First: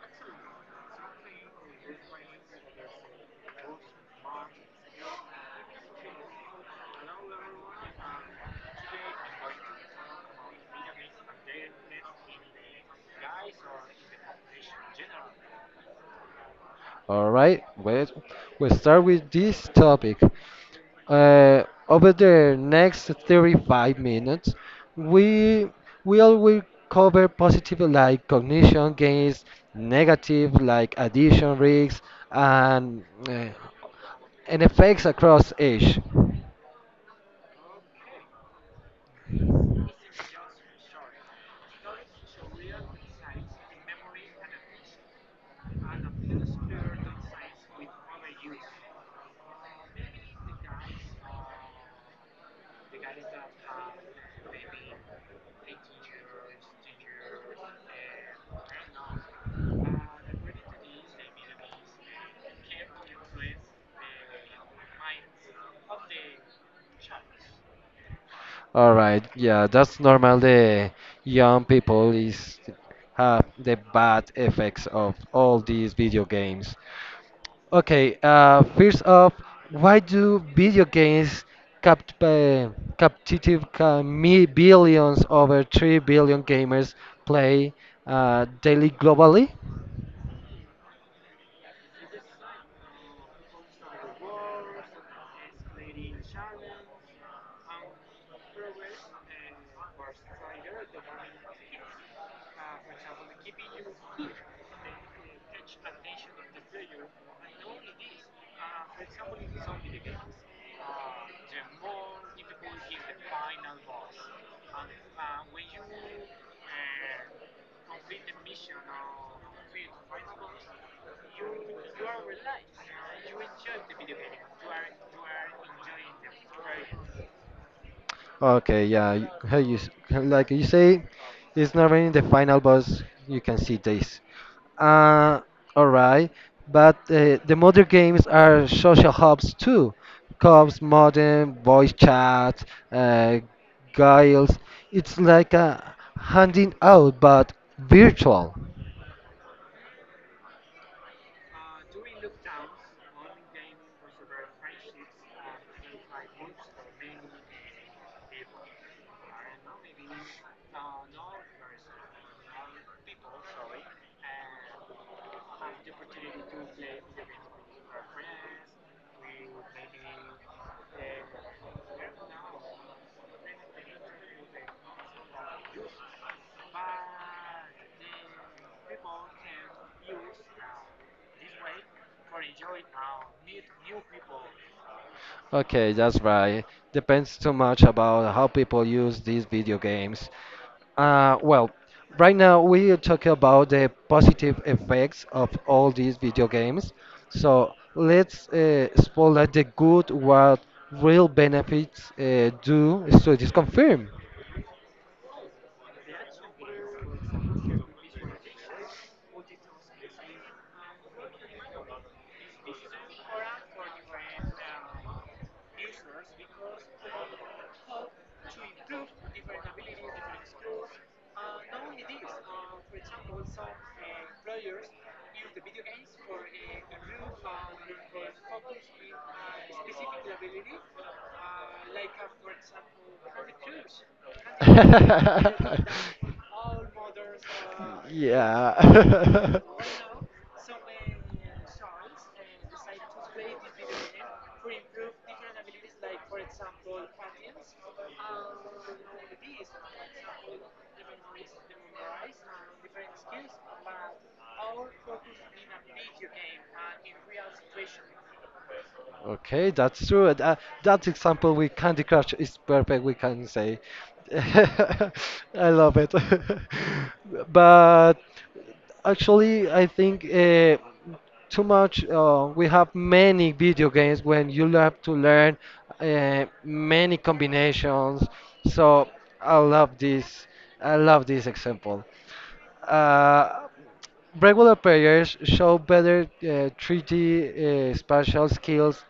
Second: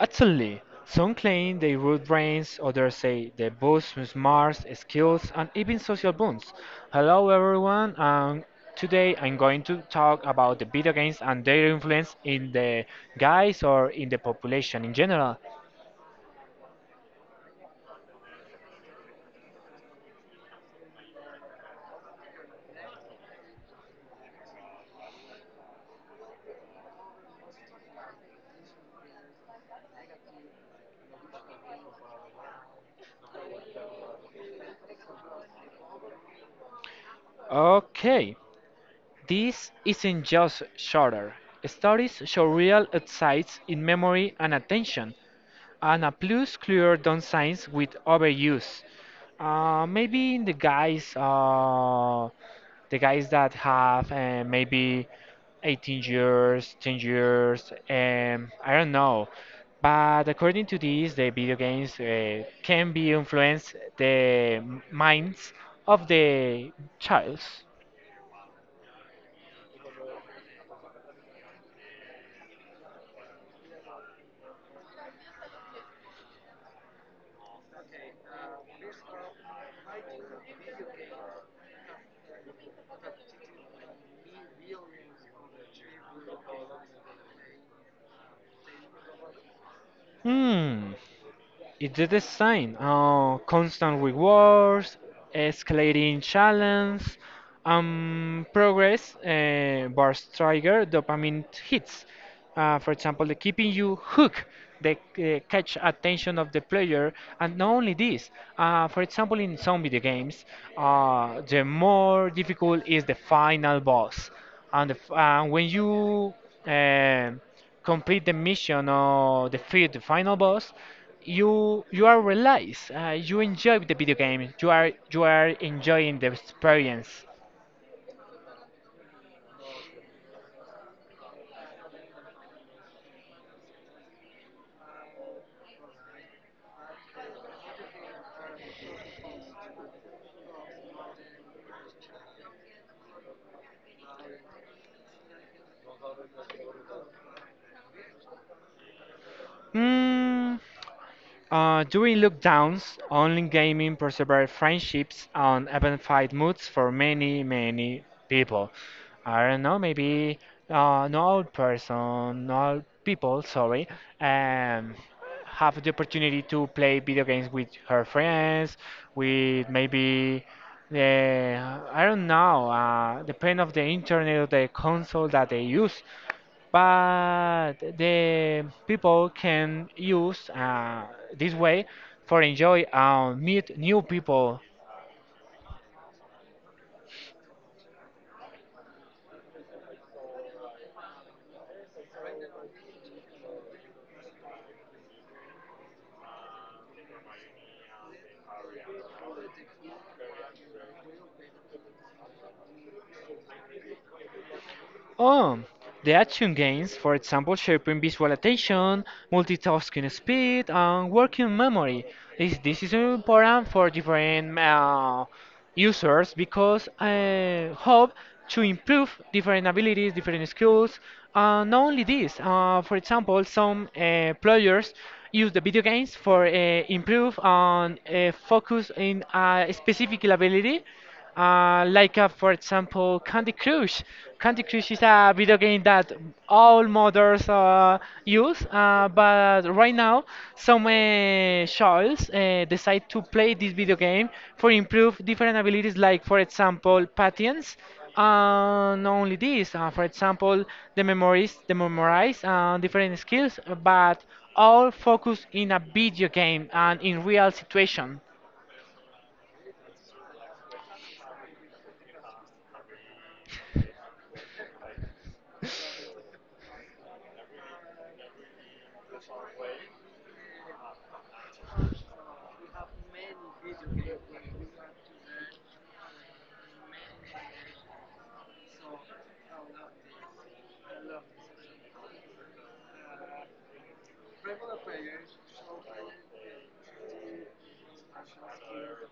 Actually, some claim they root brains, others say they boost smarts, skills, and even social bonds. Hello, everyone, and today I'm going to talk about the video games and their influence in the guys or in the population in general. All right, well, we'll start with this topic. Uh, Over the next 35 minutes, we will cover positive like cognition gains, negative like addition risks, and uh, and effects across age. Okay, this isn't just shorter. Stories show real insights in memory and attention and a plus clear downsides with overuse. Maybe in the guys that have maybe 18 years, 10 years, I don't know. But according to this, the video games can be influence the minds of the childs. All right, yeah, that's normal. The young people is have the bad effects of all these video games. Okay, first off, why do video games capt uh, billions over 3 billion gamers play daily globally? Hmm. It's the same. Constant rewards, escalating challenge, progress bars trigger dopamine hits. For example, the keeping you hooked, they catch attention of the player, and not only this. For example, in some video games, the more difficult is the final boss, and when you um complete the mission or defeat the final boss, you are relaxed. You enjoy the video game. You are enjoying the experience. Okay, yeah. How you like you say, it's not in the final boss. You can see this. Uh, all right. But the modern games are social hubs too. Cops, modern voice chat, uh, guiles. It's like a handing out, but virtual. Mm. During lockdowns, online gaming persevered friendships and amplified moods for many people. I don't know, maybe no old person, no old people, sorry, um, have the opportunity to play video games with her friends, with maybe I don't know, the pain of the internet or the console that they use, but the people can use this way for enjoy and meet new people. Okay, that's right. Depends too much about how people use these video games. Well, right now we are talking about the positive effects of all these video games. So let's spotlight the good what real benefits do so it is confirmed. Oh, the action gains, for example, shaping visual attention, multitasking speed, and working memory. This is important for different users because I hope to improve different abilities, different skills. And not only this, for example, some players use the video games for improve and focus in a specific ability, like for example, Candy Crush. Candy Crush is a video game that all mothers use, Yeah. but right now some childs decide to play this video game for improve different abilities, like for example, patience. Not only this, for example, the memories, the memorize different skills, but all focused in a video game and in real situation. Okay, that's true. That example with Candy Crush is perfect, we can say. I love it. But actually, I think too much. We have many video games when you have to learn many combinations. So I love this. I love this example. Uh, regular players show better 3D spatial skills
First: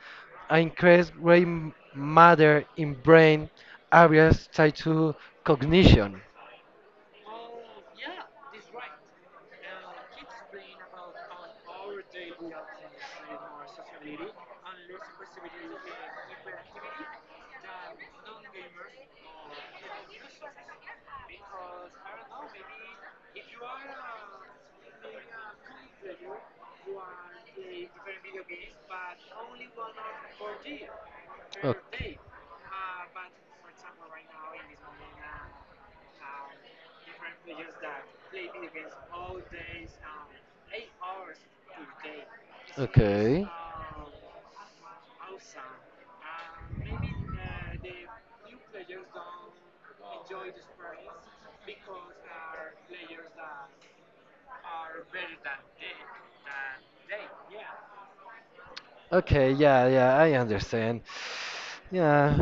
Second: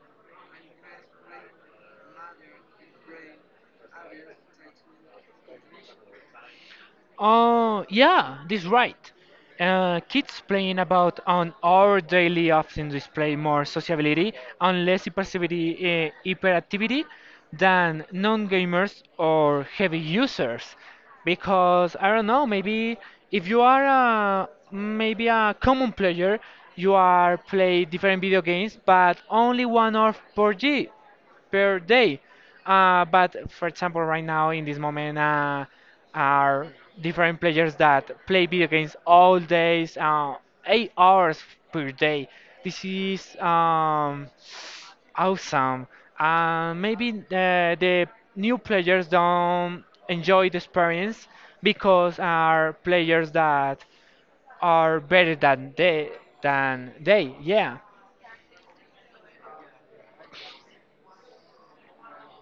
and increase gray matter in brain areas tied to cognition. Oh yeah, this right. Kids playing about on our daily often display more sociability and less hyperactivity, than non-gamers or heavy users. Because I don't know, maybe if maybe a common player, you are play different video games, but only 1 hour per day. But for example, right now in this moment are different players that play video games all days, 8 hours per day. This is awesome. Maybe the new players don't enjoy the experience because are players that are better than they. Yeah. Okay, yeah, yeah, I understand. Yeah.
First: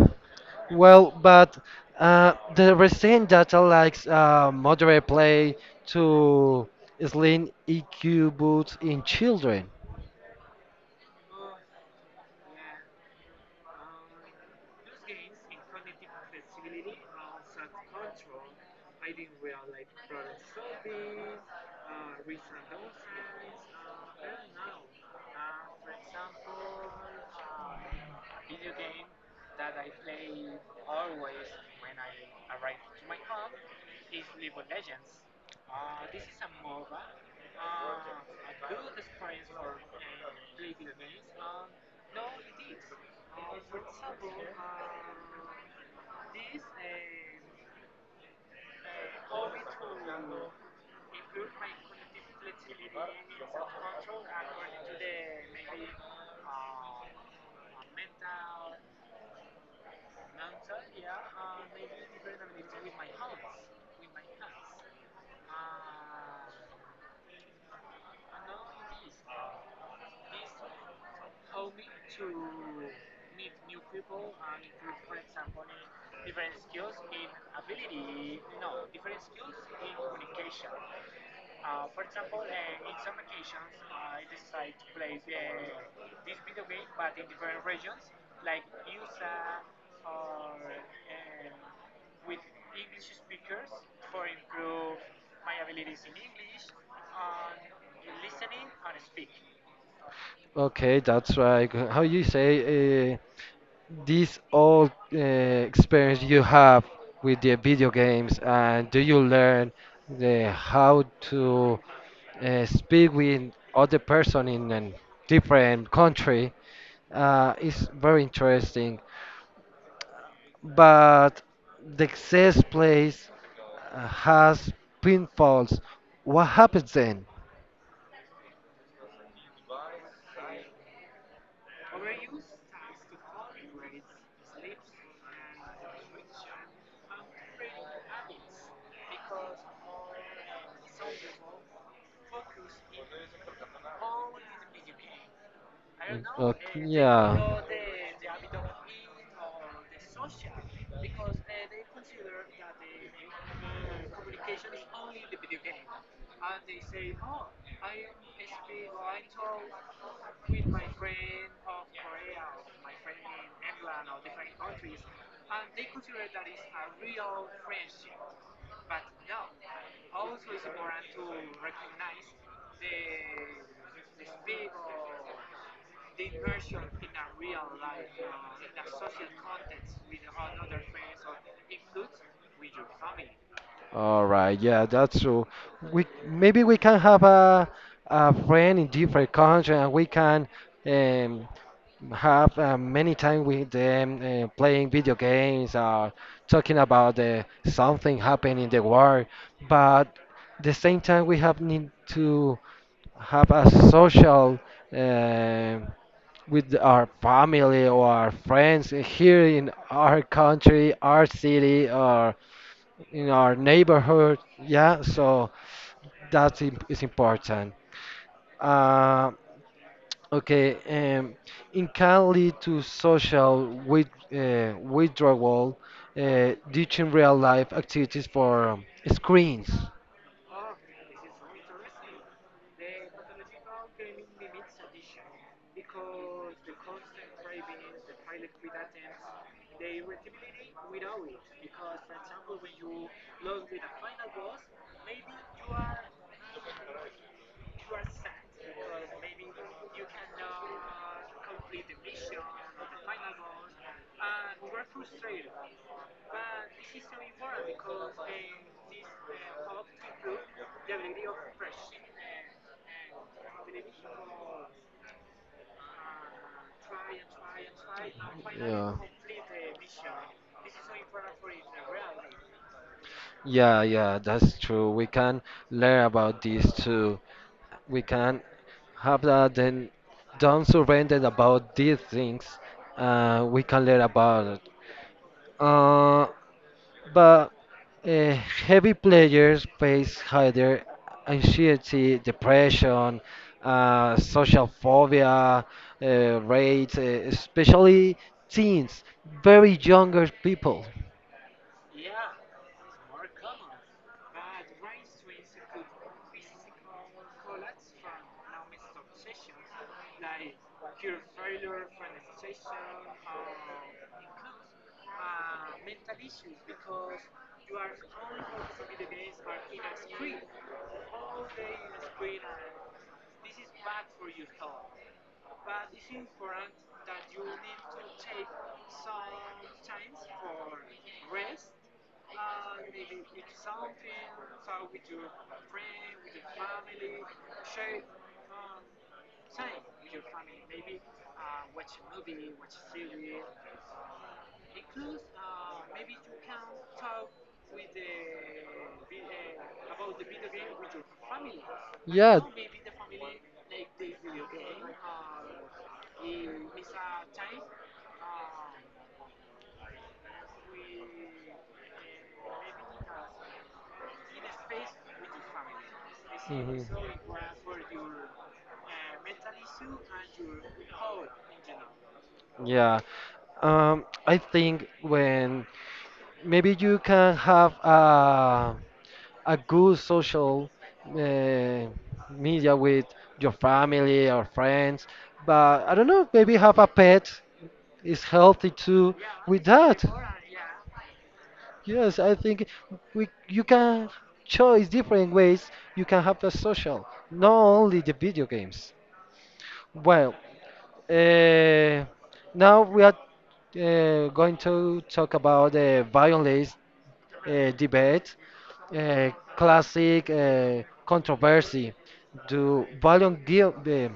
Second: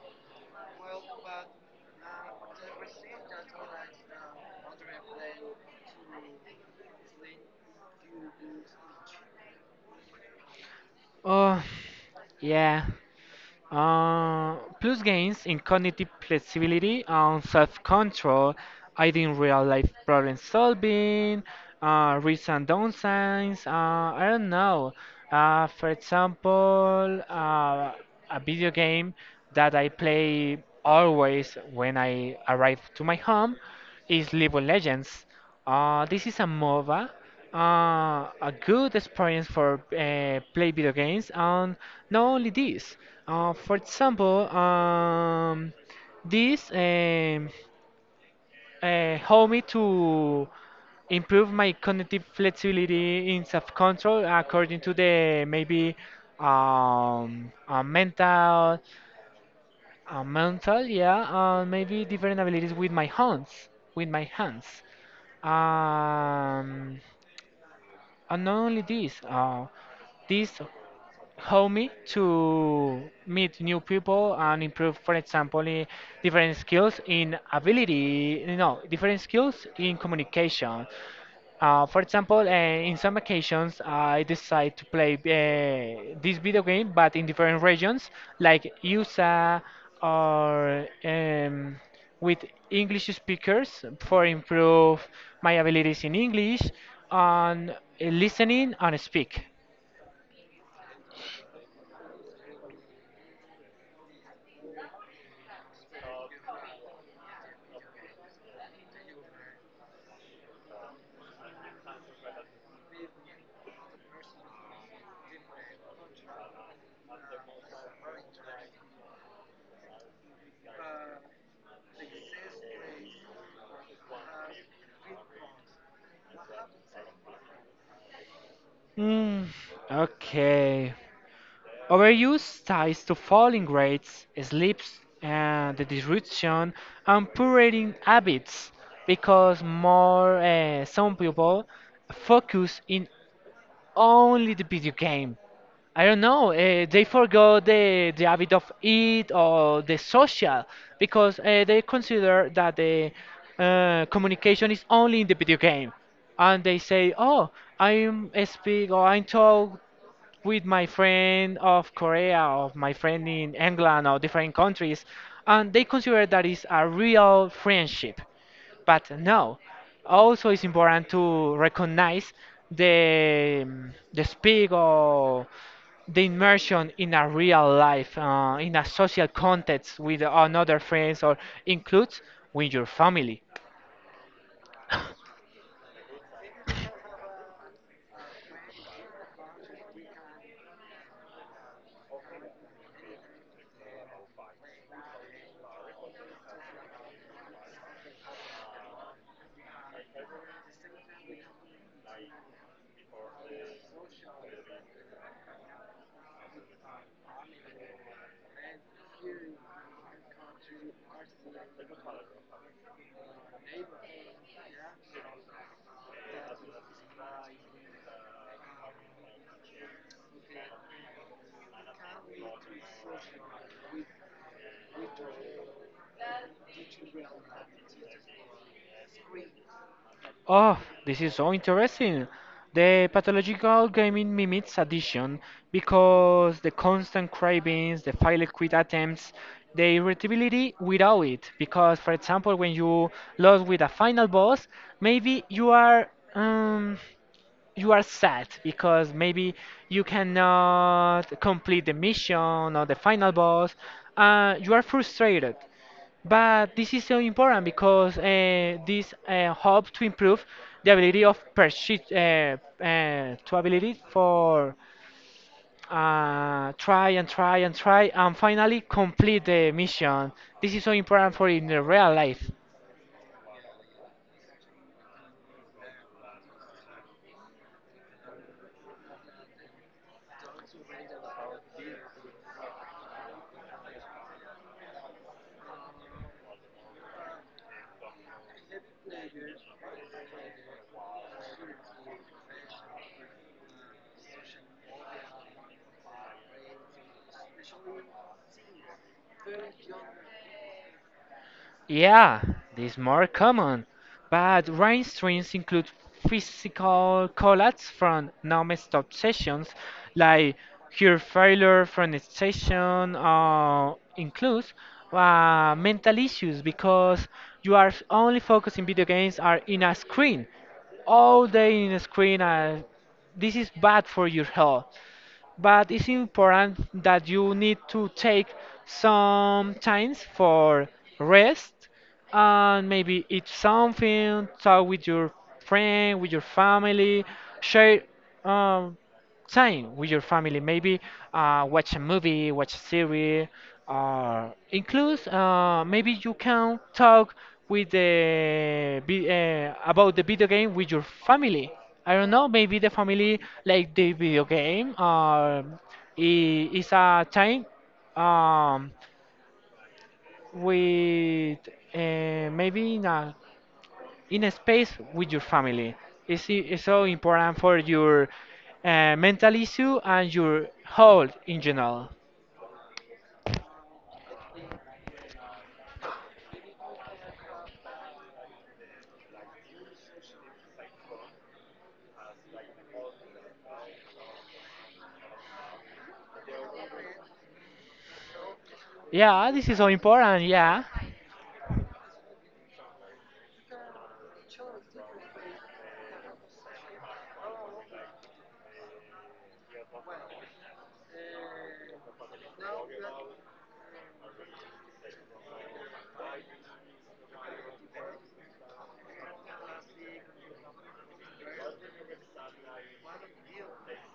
Well, but the restrained data likes moderate play to slim EQ boost in children. Oh, yeah. Plus gains in cognitive flexibility and self-control, aiding real-life problem solving, risks and downsides. I don't know. For example, a video game that I play always when I arrive to my home is League of Legends. This is a MOBA, uh, a good experience for play video games, and not only this for example this helped me to improve my cognitive flexibility in self-control according to the maybe mental uh, mental yeah maybe different abilities with my hands with my hands um, And not only this, this homey to meet new people and improve, for example, different skills in ability. You know, different skills in communication. For example, in some occasions, I decide to play this video game, but in different regions, like USA or with English speakers for improve my abilities in English on listening and speak. Okay, that's right. How you say this all experience you have with the video games, and do you learn the how to speak with other person in a different country? Is very interesting, but the access place has pinfalls. What happens then? Mm, okay. Overuse ties to falling rates, sleeps, and the disruption and poor eating habits because more some people focus in only the video game. I don't know. Okay, They yeah. forgot the habit of eat or the social because they consider that the communication is only in the video game and they say, "Oh, I'm speak or I talk with my friend of Korea of my friend in England or different countries, and they consider that is a real friendship. But no, also it's important to recognize the the speak or the immersion in a real life, in a social context with another friends or includes with your family." All right, yeah, that's true. We maybe we can have a friend in different country, and we can um, have many time with them playing video games or talking about the something happening in the world. But the same time, we have need to have a social. um with our family or our friends here in our country, our city, or in our neighborhood. Yeah, so that is important. Uh, okay, um, it can lead to social with, withdrawal, ditching real life activities for screens. Oh, this is so interesting. The pathological gaming mimics addiction because the constant cravings, the failed quit attempts, the irritability without it. Because, for example, when you lose with a final boss, maybe you are sad because maybe you cannot complete the mission or the final boss. You are frustrated, but this is so important because this helps to improve the ability of persist to ability for try and try and try and finally Yeah. complete the mission. This is so important for in the real life. Yeah, yeah, that's true. We can learn about this too. We can have that then don't surrender about these things. We can learn about it. Uh, but uh, heavy players face higher anxiety, depression, social phobia uh, rates, especially teens, very younger people. Yeah, these more common, but rain strings include physical collapse from non-stop sessions, like heart failure from station, or includes mental issues because you are only focusing video games are in a screen all day in a screen. This is bad for your health, but it's important that you need to take some times for rest and maybe eat something, talk with your friend, with your family, share um, time with your family. Maybe watch a movie, watch a series, or include maybe you can talk with about the video game with your family. I don't know. Maybe the family like the video game, or it's a time um, with maybe in a space with your family. It's, it's Mhm. so Mhm. important for your mental issue and your health in general. Yeah. I think when maybe you can have a good social uh, media with your family or friends, but I don't know, maybe have a pet is healthy too Yeah, with this is so that. important. Yeah. Yes, I think we you can choose different ways you can have the social, not only the video games. Well, uh, now we are going to talk about the violence debate, uh, classic controversy. Do violent gui-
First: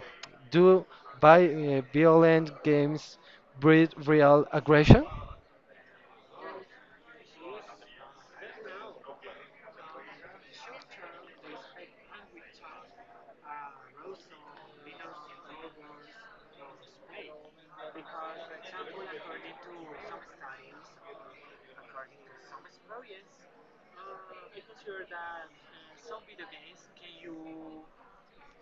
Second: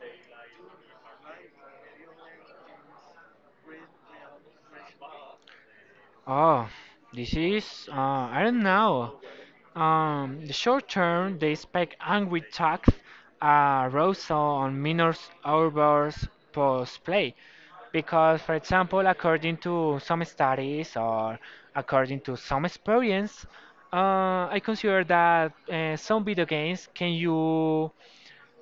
do by violent games breed real aggression? Oh, this is I don't know. The short term, they expect angry talks, arousal on minors outbursts post play. Because, for example, according to some studies or according to some experience, I consider that some video games can you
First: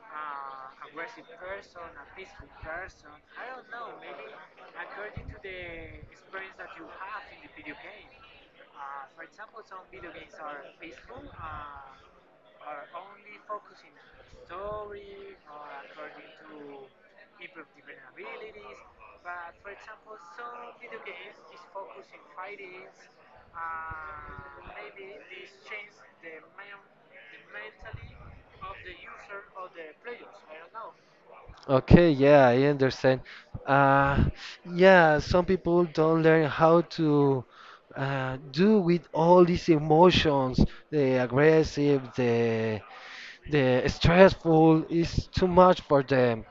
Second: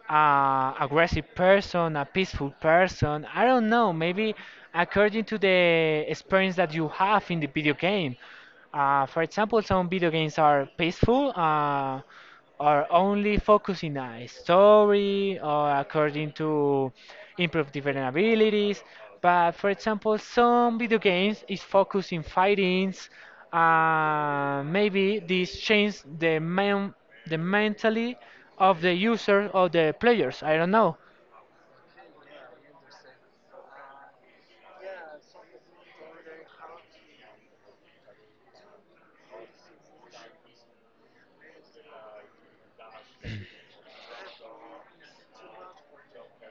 a aggressive person, a peaceful person. I don't know. Maybe according to the experience that you have in the video game. For example, some video games are peaceful, or only focusing on a story, or according to improve different abilities. But for example, some video games is focused in fightings. Maybe this change the mentally of the user or the players. I don't know. Okay, yeah, I understand. Uh, yeah, some people don't learn how to do with all these emotions, the aggressive, the stressful is too much for them.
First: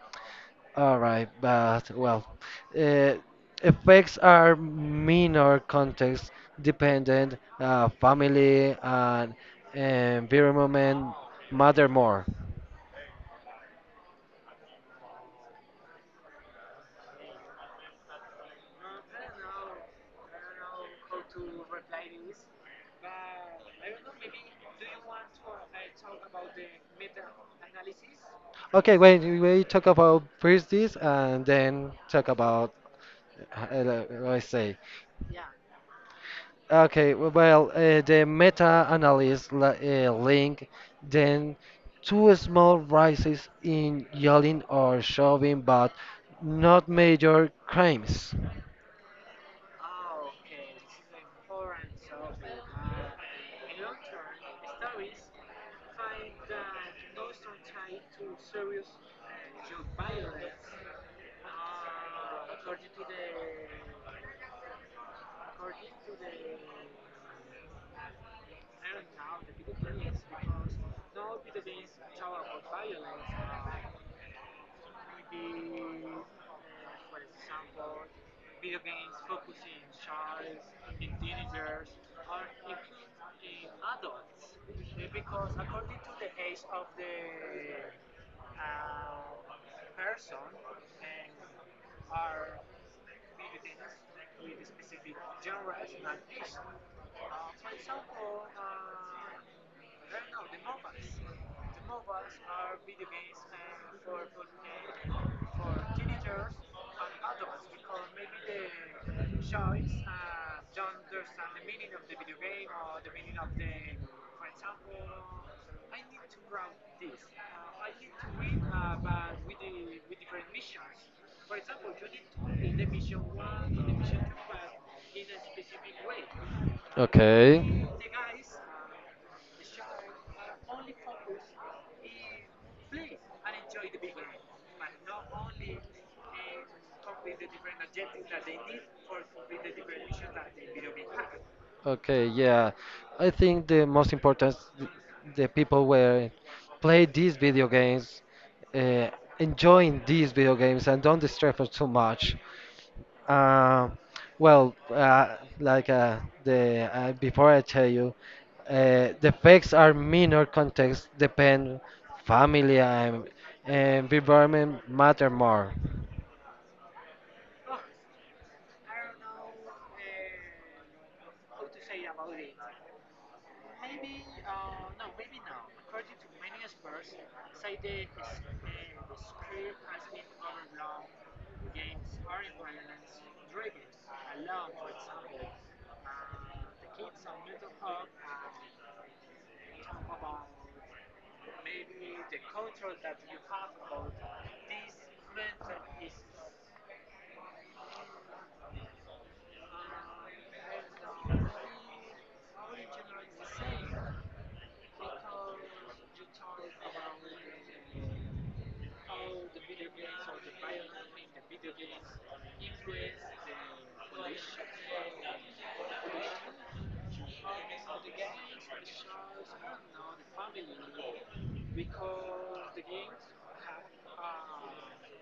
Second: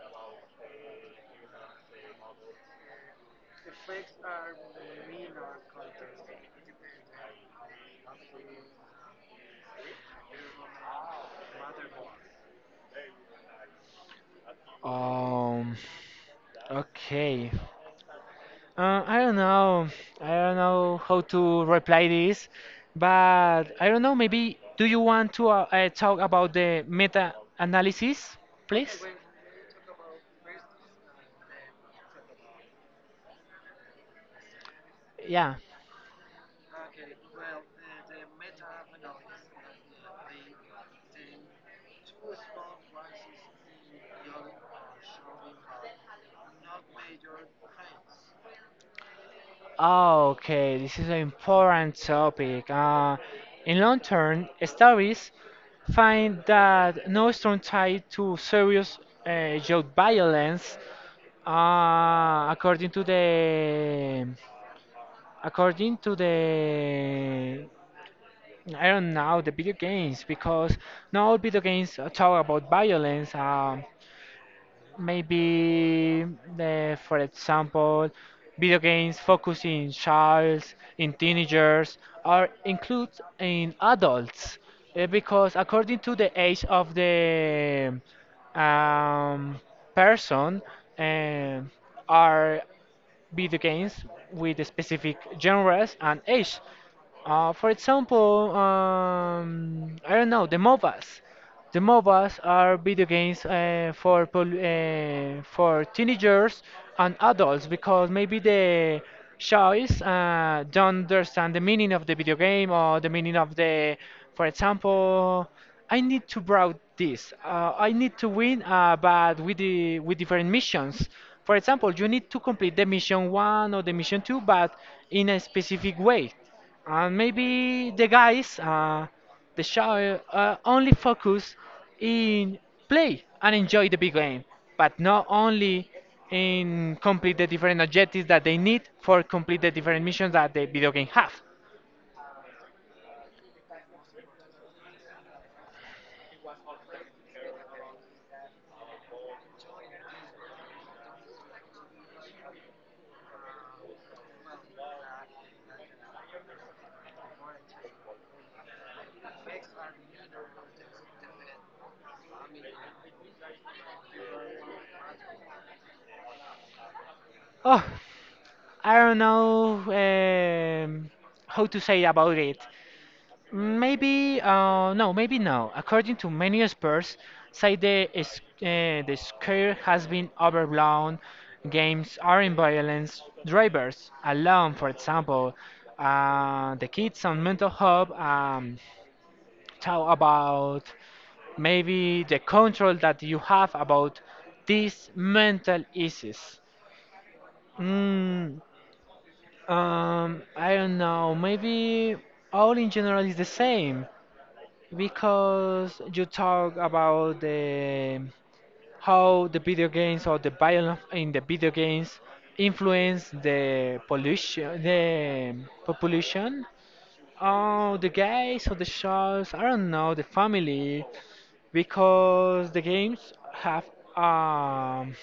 All right, but well, uh, effects are minor context dependent, family and environment matter more. Um. Okay. I don't know. I don't know how to reply this, but I don't know. Maybe do you want to talk about the meta analysis, Okay, please? wait, we talk about birthdays and then talk about, let's say, Yeah. okay, well, the meta-analysis link, then two small rises in yelling or shoving, but not major crimes. Ah, okay, this is an important topic. In long term, studies find that no strong tie to serious youth violence, according to the according to the I don't know the video games because not all video games talk about violence. Maybe for example video games focusing in childs in teenagers or include in adults because according to the age of the um, person um, are video games with specific genres and age. For example, I don't know, the MOBAs. The MOBAs are video games uh, for teenagers and adults because maybe the choice don't understand the meaning of the video game or the meaning of the, for example. I need to browse this. I need to win, but with the with different missions. For example, you need to complete the mission one or the mission two, but in a specific way. And Okay. maybe the guys, the show, only focus in play and enjoy the big game, but not only in complete the different objectives that they need for complete the different missions that the video game have. Okay, yeah. I think the most important the people were play these video games, uh, enjoying these video games and don't distract us too much. Uh, well, like the before I tell you, the effects are minor context depend family and environment matter more. Oh, I don't know um, how to say about it. Maybe no, maybe no. According to many experts, say the scare has been overblown. Games are in violence. Drivers alone, for example, the kids on mental health talk about maybe the control that you have about these mental issues. Mm. I don't know. Maybe all in general is the same because you talk about the how the video games or the violence in the video games influence the pollution, the population. Oh, the guys or the shows, I don't know, the family, because the games have um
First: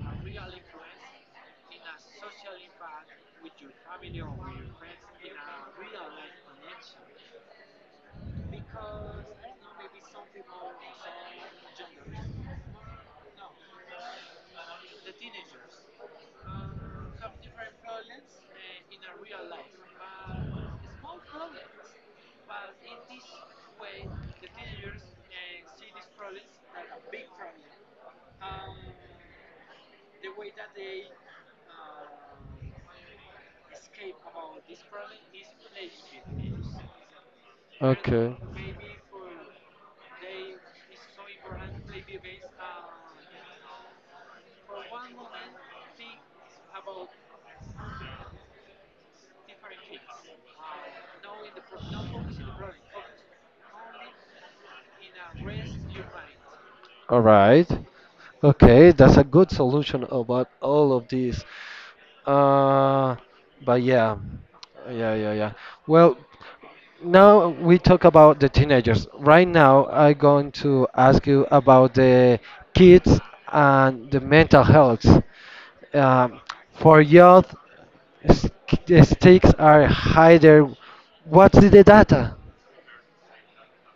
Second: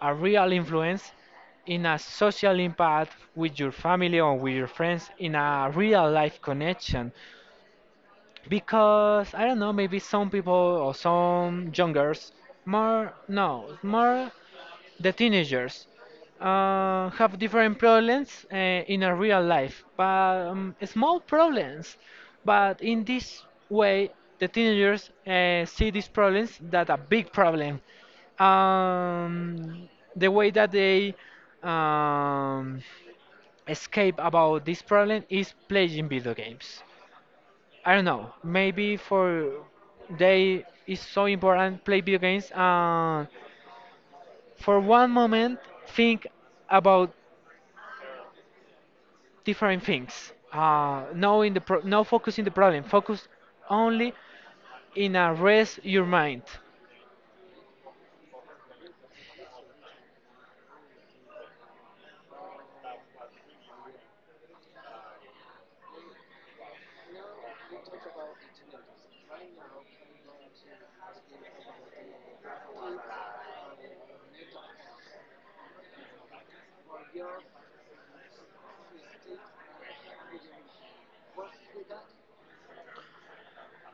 a real influence in a social impact with your family or with your friends in a real life connection because I don't know maybe some people or some young girls more no more the teenagers have different problems in a real life, but small problems. But in this way, the teenagers see these problems that a big problem. Um, the way that they um, escape about this problem is playing video games. I don't know. Okay. Maybe for they is so important play video games. For one moment think about different things no in the no focus in the problem focus only in a rest your mind All right. Okay, that's a good solution about all of these. Uh, but yeah. Well, now we talk about the teenagers. Right now, I'm going to ask you about the kids and the mental health. Um, for youth, s- the stakes are higher. What's the data?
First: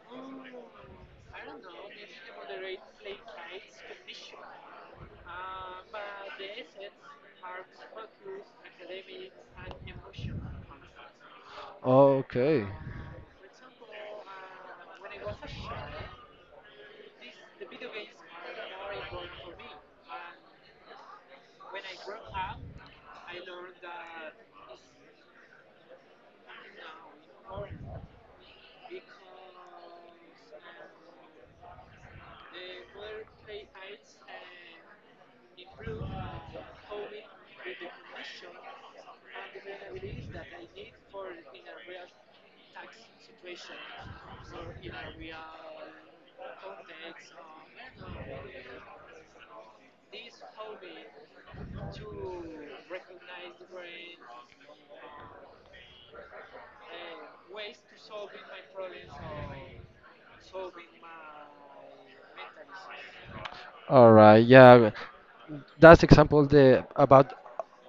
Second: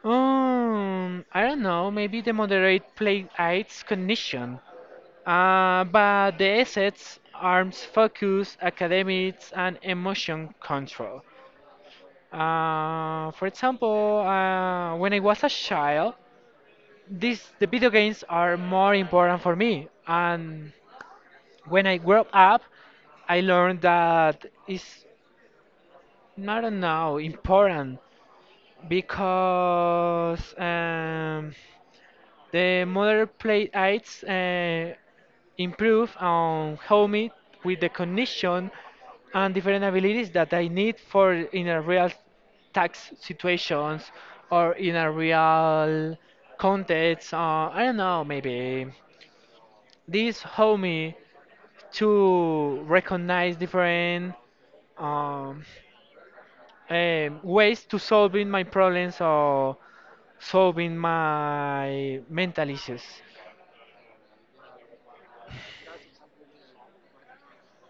um, i don't know, maybe the moderate play aids cognition, but the assets arms focus academics and emotion control. Okay. For example, when I was a child, this the video games are more important for me, and when I grew up, I learned that it's, I don't know, important because the modern plate aids improve on homey with the condition and different abilities that I need for in a real tax situations or in a real context. I don't know, maybe this help me to recognize different um, ways to solving my problems or solving my mental issues. All right, yeah. That's example the about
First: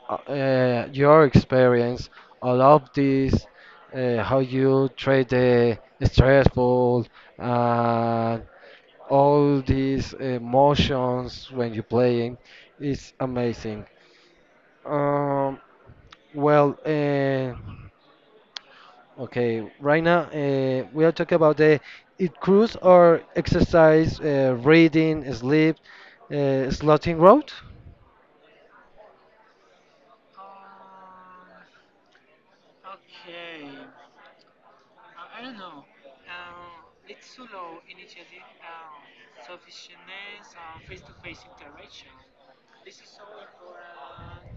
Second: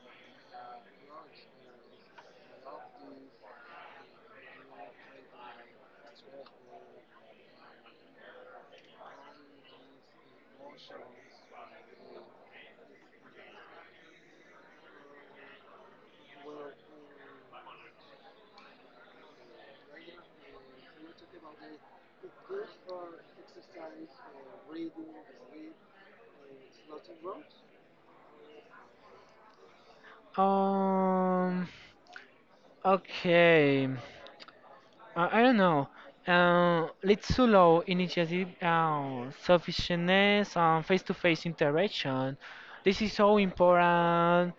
your experience, all of this, how you treat the stressful, uh, all these emotions when you're playing, is amazing. Um, well, okay, right now we are talking about the it cruise or exercise, reading, sleep, slotting road. Um, okay, I don't know. Let's allow initiative, selfishness, and face-to-face interaction. This is so important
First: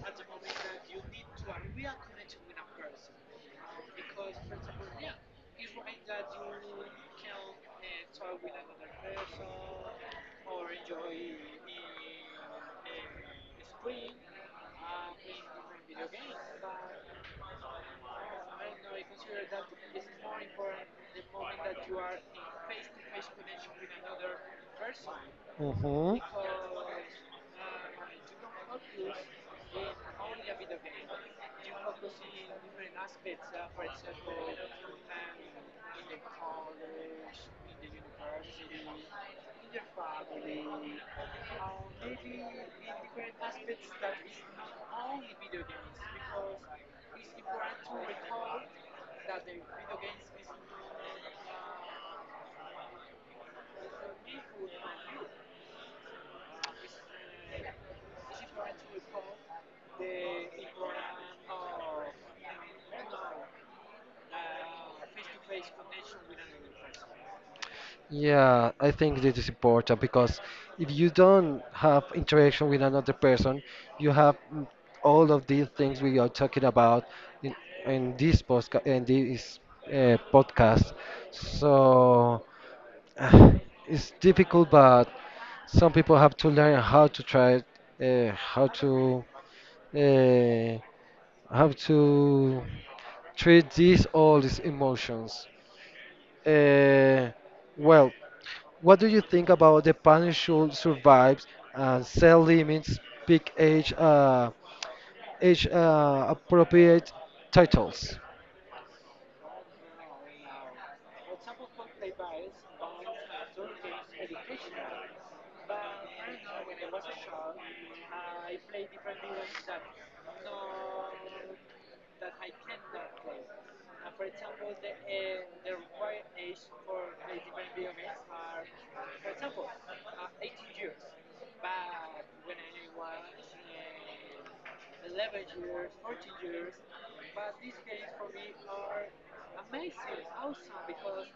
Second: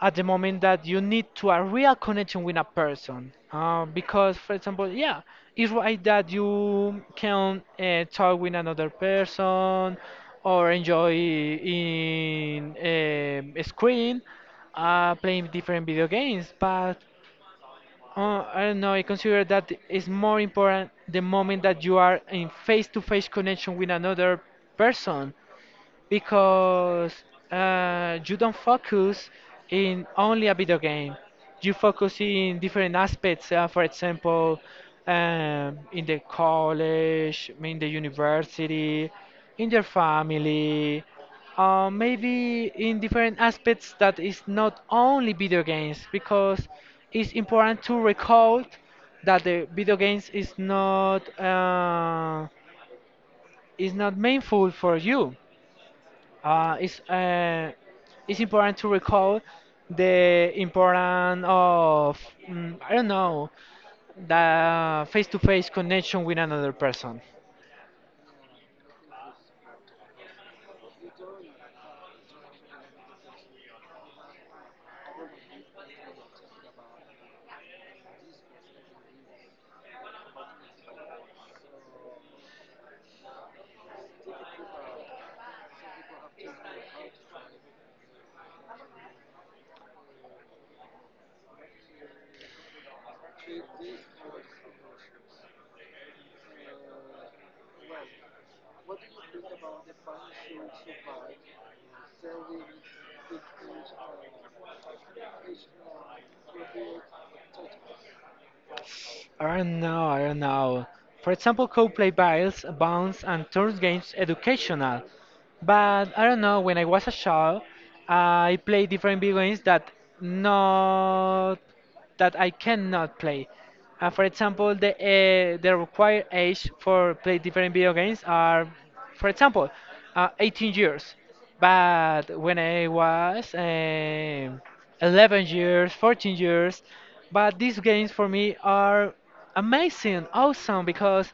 at the moment that you need to a real connection with a person, because for example, yeah, it's right that you can talk with another person or enjoy in a screen playing different video games. But I don't know, I consider that is more important the moment that you are in face-to-face connection with another person hmm because you don't focus in only a video game. You focus in different aspects. For example, in the college, in the university, in your family, maybe in different aspects that is not only video games. Because it's important to recall that the video games is not, is not meaningful for you, uh, it's uh, it's important to recall the importance of, I don't know, the face-to-face connection with another person. Yeah, I think this is important because if you don't have interaction with another person, you have all of these things we are talking about in, in this podcast in this podcast. So uh, it's difficult, but some people have to learn how to try, uh, how to uh, how to treat these all these emotions. Uh, well, what do you think about the panel should survive and set limits, pick age, age appropriate titles? I don't know, I don't know. For example, co-play battles, bounce, and turns games educational. But I don't know. When I was a child, I played different video games that not that I cannot play. For example, the required age for play different video games are, for example, 18 years. But when I was 11 years, 14 years, but these games for me are amazing, awesome because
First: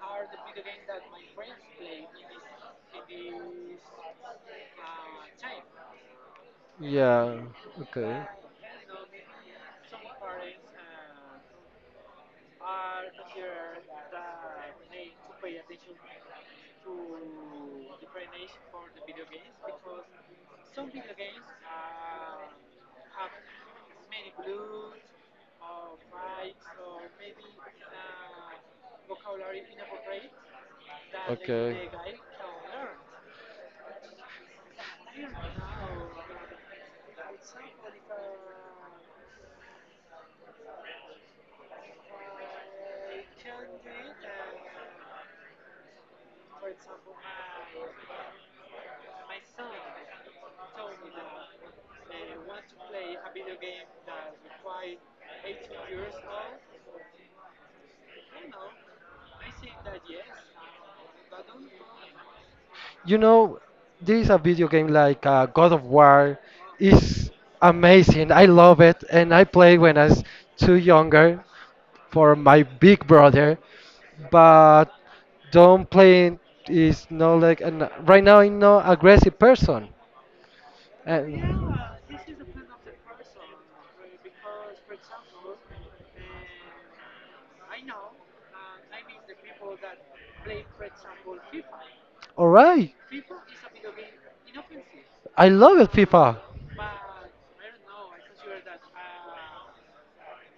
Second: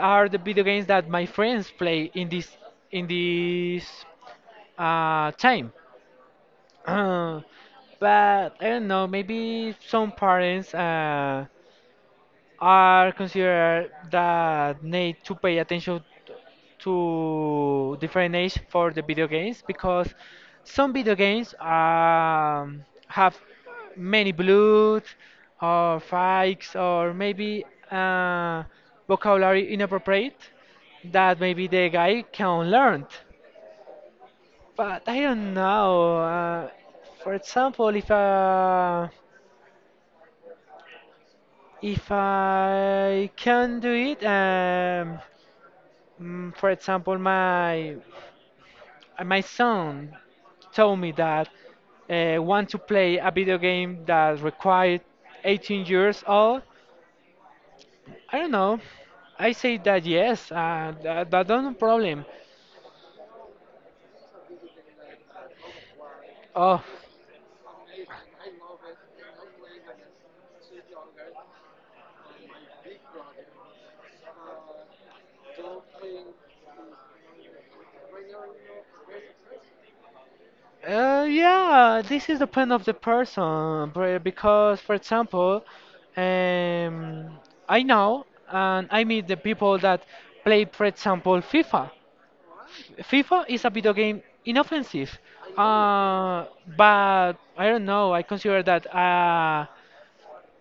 are the video games that my friends play in this time. Yeah, Uh, okay. but I don't know, maybe some parents are considered that need to pay attention to different age for the video games because some video games have many blood or fights or maybe uh, vocabulary inappropriate that maybe the guy can learn. But I don't know. For example, if I can do it, for example, my son told me that want to play a video game that required 18 years old. I don't know. I say that yes. That don't problem. You know, there is a video game like God of War. Oh. It's amazing. I love it, and I played when I was too younger for my big brother. But don't play is no like an, right now. I'm no aggressive person, Yeah, and this is depend of the person, because for example, um, I know and I meet the people that play, for example, FIFA. all right, FIFA is a video game inoffensive, I love it, FIFA. uh, but I don't know. I consider that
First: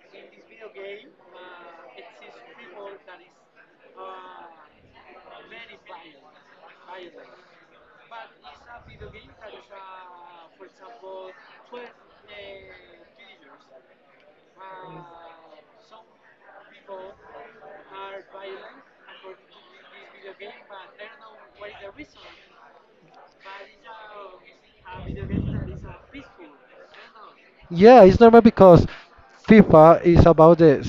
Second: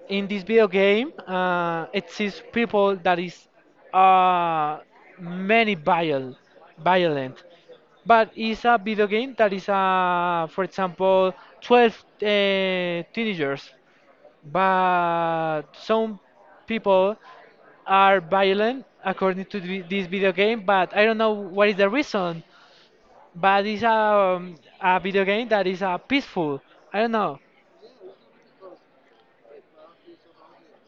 in this video game exists people that is uh, many violent, but it's a video game that is, for example, 12, teenagers, but some people are violent according to this video game, but I don't know what What is is the the reason? reason, But but it's it's a a video video game game that that is is peaceful. I peaceful. I don't don't know. know. Yeah, it's normal because FIFA is about the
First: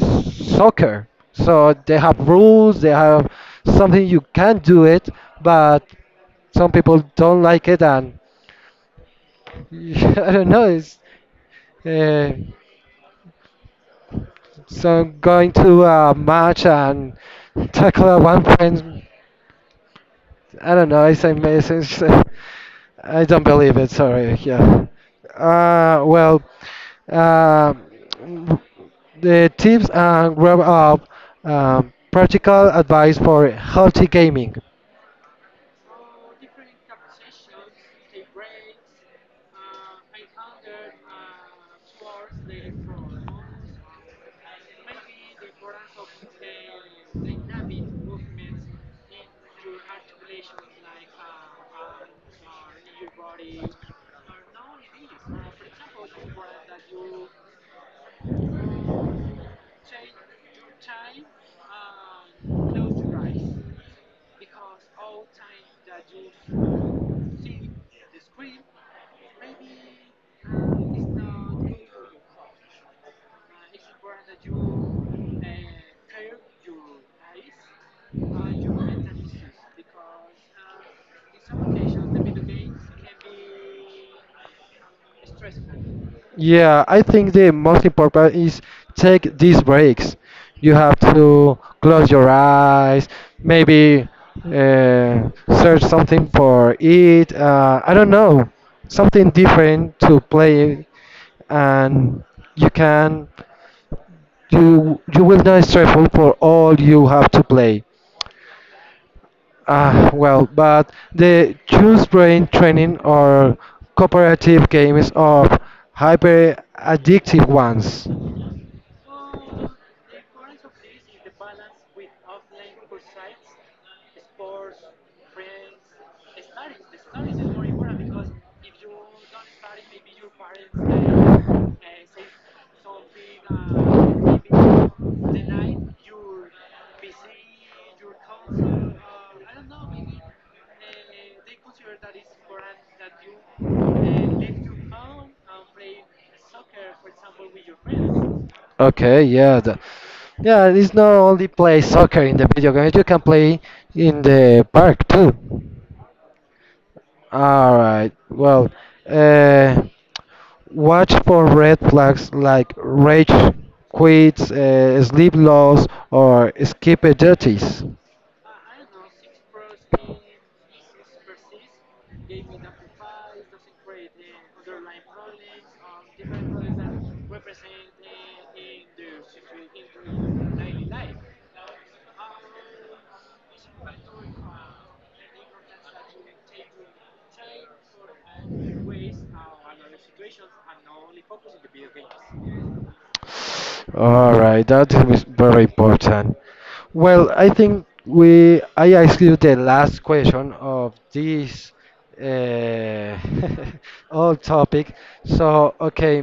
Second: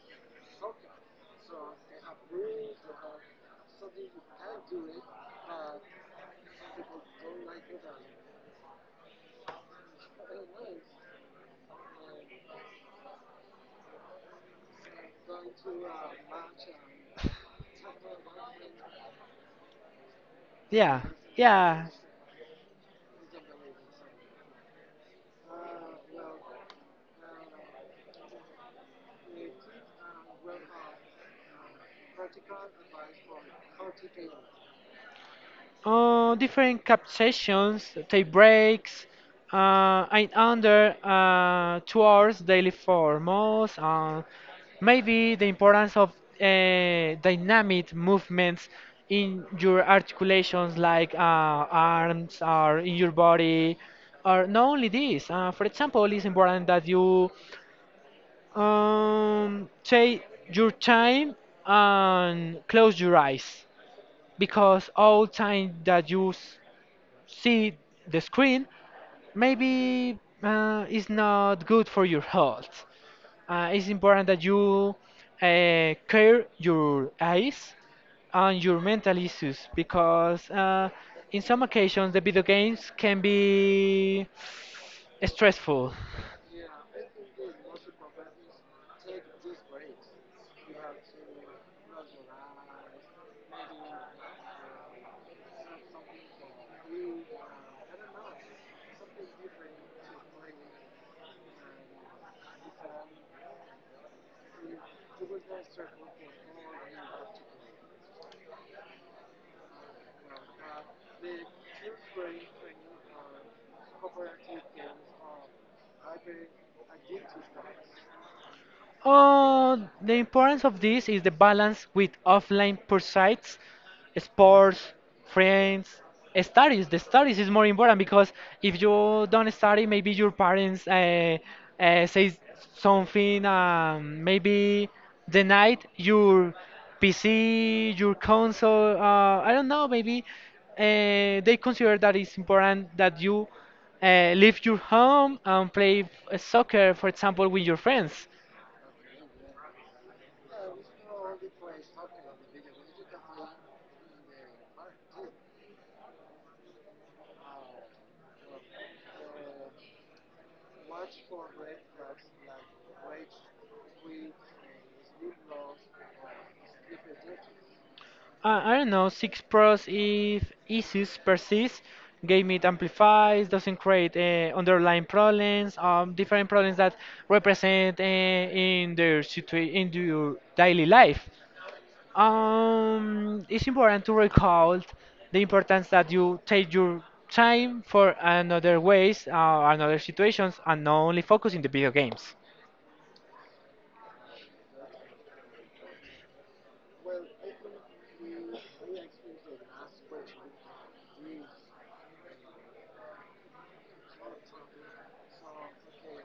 soccer. So they have rules, they have something you can do it, but some people don't like it and I don't know, it's uh, so going to a match and tackle one friend I don't Yeah. know. I say Yeah. message. I don't believe it. Sorry. Yeah. Well, uh, the tips and grab up practical advice for healthy gaming. Different cup sessions, take breaks, and under 2 hours daily for most. Maybe the importance of dynamic movements in your articulations, like arms or in your body, or not only this. For example, it's important that you take your time and close your eyes because all time that you see the screen maybe is not good for your health. It's important that you care your eyes and your mental issues because in some occasions the video games can be stressful. Yeah, I think the most important is take these breaks. You have to close your eyes, maybe uh, search something for it. I don't know, something different to play, and you can you you will not stressful for all you have to play. Ah, well, but the choose brain training or cooperative games are hyper addictive ones. The importance of this is the balance with offline pursuits, sports, friends, studies. The studies is more important because if you don't study, maybe your parents say something, maybe denied your PC, your console. I don't know. Maybe they consider that it's important that you leave your home and play soccer, for example, with your friends. Okay, yeah, the, yeah. It's not only play soccer in the video games. You can play in the park too. All right. Well, uh, watch for red flags like rage quits, sleep loss, or skip duties. I don't know, 6 Pros if issues persist, game it amplifies, doesn't create underlying problems, different problems that represent in their in your daily life. It's important to recall the importance that you take your time for another ways, another situations, and not only focus in the video games. All right, that is very important. Well, I think we I asked you the last question of this uh, whole topic. So, okay,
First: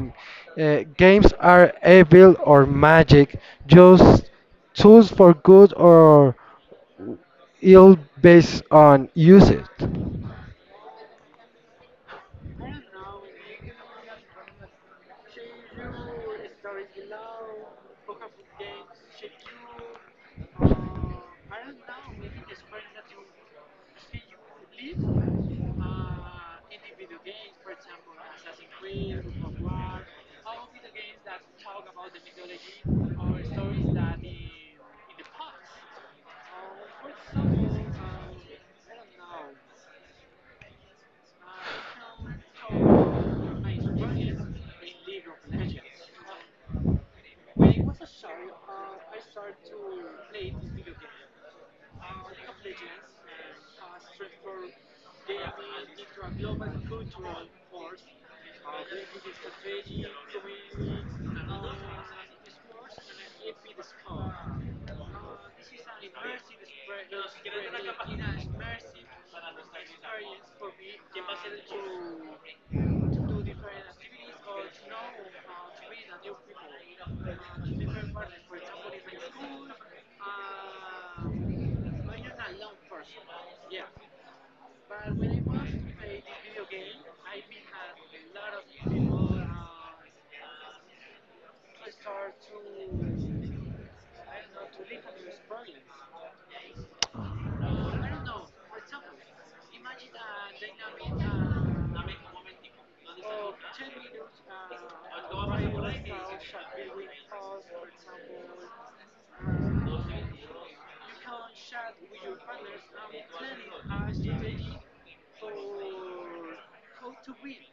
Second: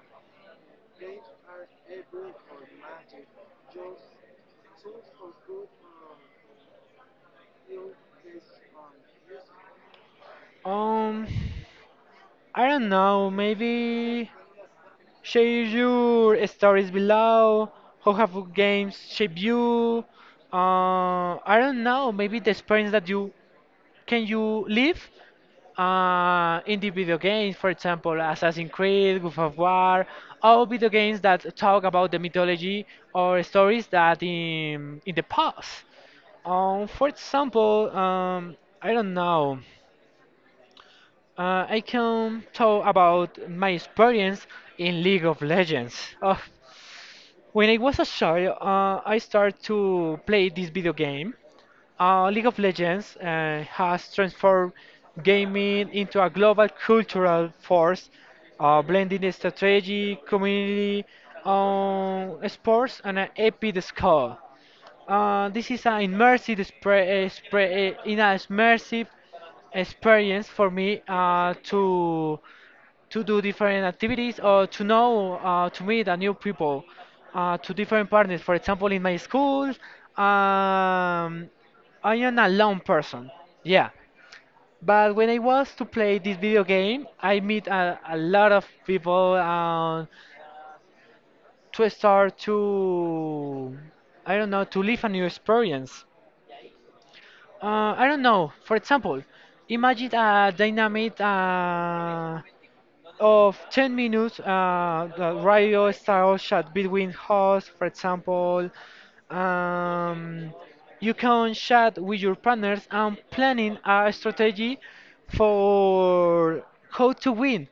games are evil or magic, just tools for good or ill based on usage. Um, I don't know, maybe share your stories below. How have games shaped you? I don't know. Maybe the experience that you can you live in the video games, for example, Assassin's Creed, God of War, all video games that talk about the mythology or stories that in the past. For example, I don't know. I can talk about my experience in League of Legends. Oh, when I was a child, I started to play this video game. League of Legends has transformed gaming into a global cultural force, blending the strategy, community, sports, and an epic score. This is an in a immersive experience for me to do different activities or to know to meet a new people to different partners, for example, in my school. Um, i am a lone person. Yeah. But when I was to play this video game, I meet a lot of people, to start to, I don't know, to live a new experience. I don't know, for example, imagine a dynamic of 10 minutes, the radio style chat between hosts, for example. um, you can chat with your partners and planning a strategy for how to win.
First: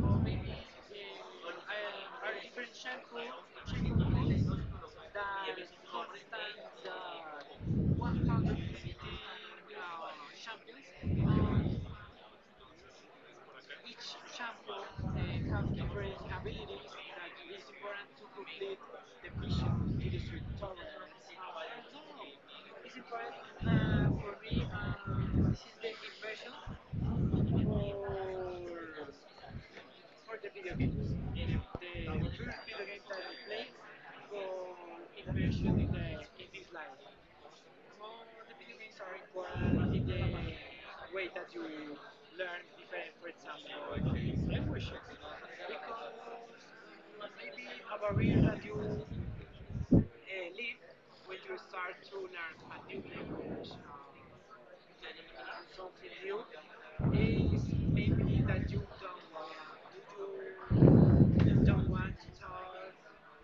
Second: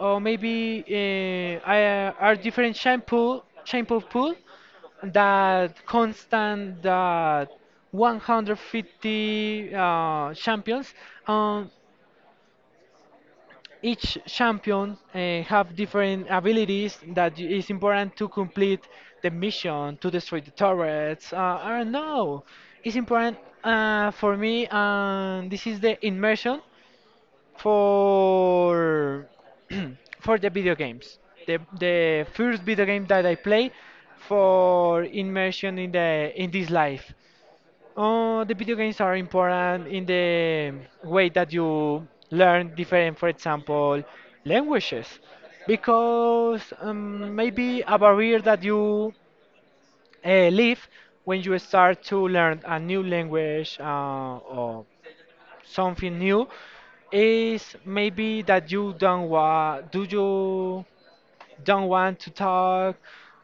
Or maybe are different shampoo pool that constant that 150 champions. um, each champion have different abilities that is important to complete the mission to destroy the turrets. I don't know. It's important for me, and this is the immersion for for the video games. The first video game that I play for immersion in the in this life. Oh, the video games are important in the way that you learn different, for example, languages. Because maybe a barrier that you leave when you start to learn a new language, or something new is maybe that you don't want, do you don't want to talk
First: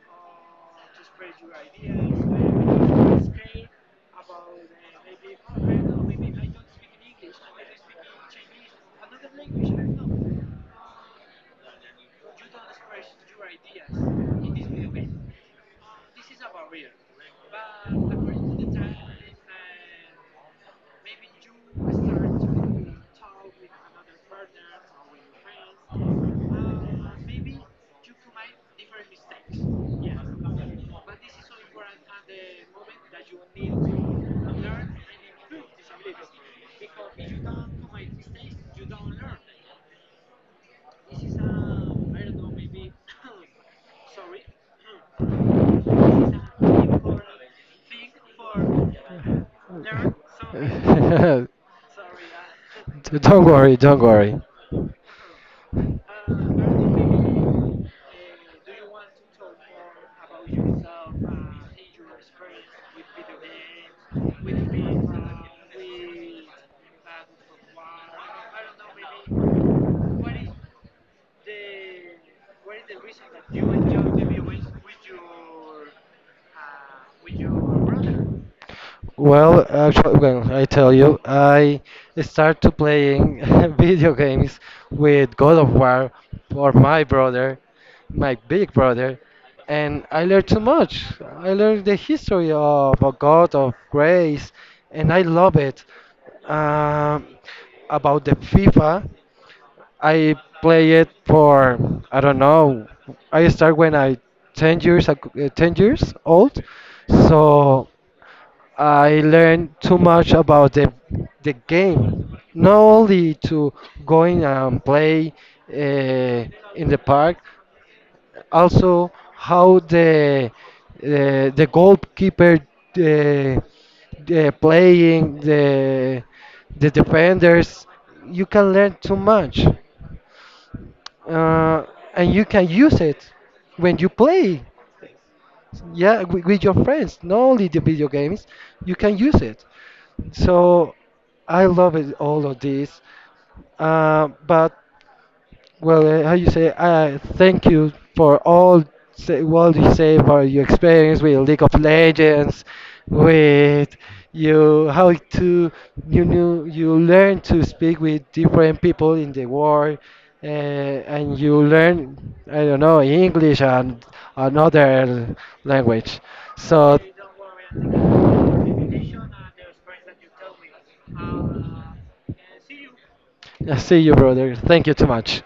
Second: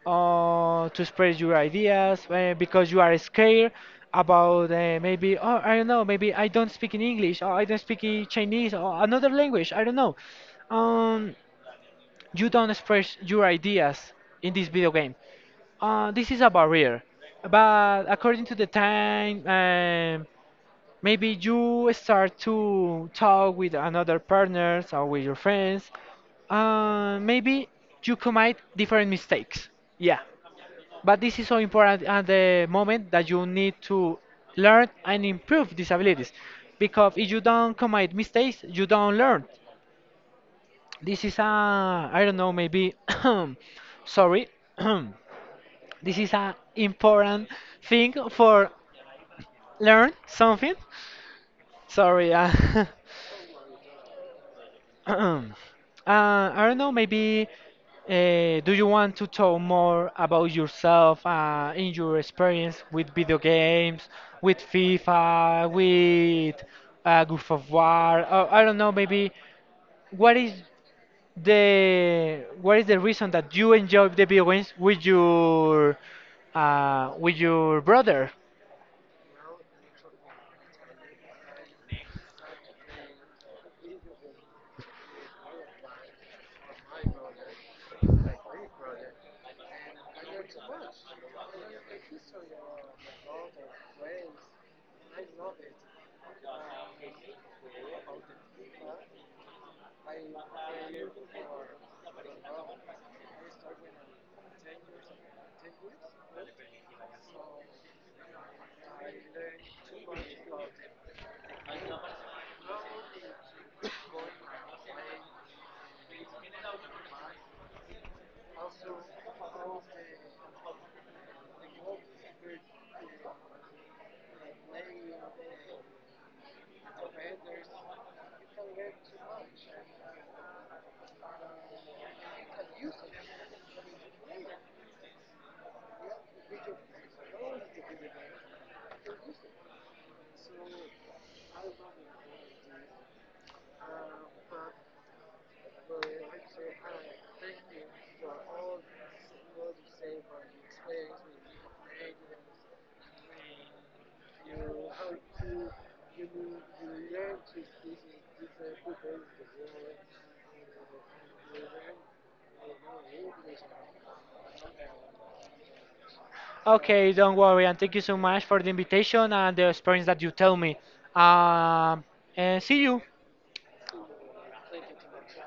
or to express your ideas because you are scared about, maybe, oh I don't know, maybe I don't speak in English or I don't speak in Chinese or another language, I don't know, um you don't express your ideas in this video game. This is a barrier, but according to the time, maybe you start to talk with another partners or with your friends. Maybe you commit different mistakes. Yeah, but this is so important at the moment that you need to learn and improve these abilities, because if you don't commit mistakes, you don't learn. This is a, I don't know, maybe sorry. This is a important thing for learn something. Sorry. Don't worry, don't worry. I don't know, maybe do you want to talk more about yourself in your experience with video games, with FIFA, with Gulf of War? I don't know, maybe what is what is the reason that you enjoy the video games with your brother? Well, actually, when I tell you, I started playing video games with God of War for my brother, my big brother, and I learned so much. I learned the history of a God of grace, and I love it. Um, about the FIFA, I play it for I don't know. I start when I 10 years 10 years old. So I learned too much about the game. Not only to going and play uh, in the park, also how the goalkeeper the playing the defenders you can learn too much uh, and you can use it when you play yeah with your friends not only the video games you can use it so I love it all of this but well, how you say? Thank you for all say, what you say for your experience with League of Legends, with you how to you knew you learn to speak with different people in the world, and you learn I don't know English and another language. So. Okay, don't worry, and thank you so much for the invitation and the experience that you tell me. Um, and see you. I see you, brother. Thank you too much.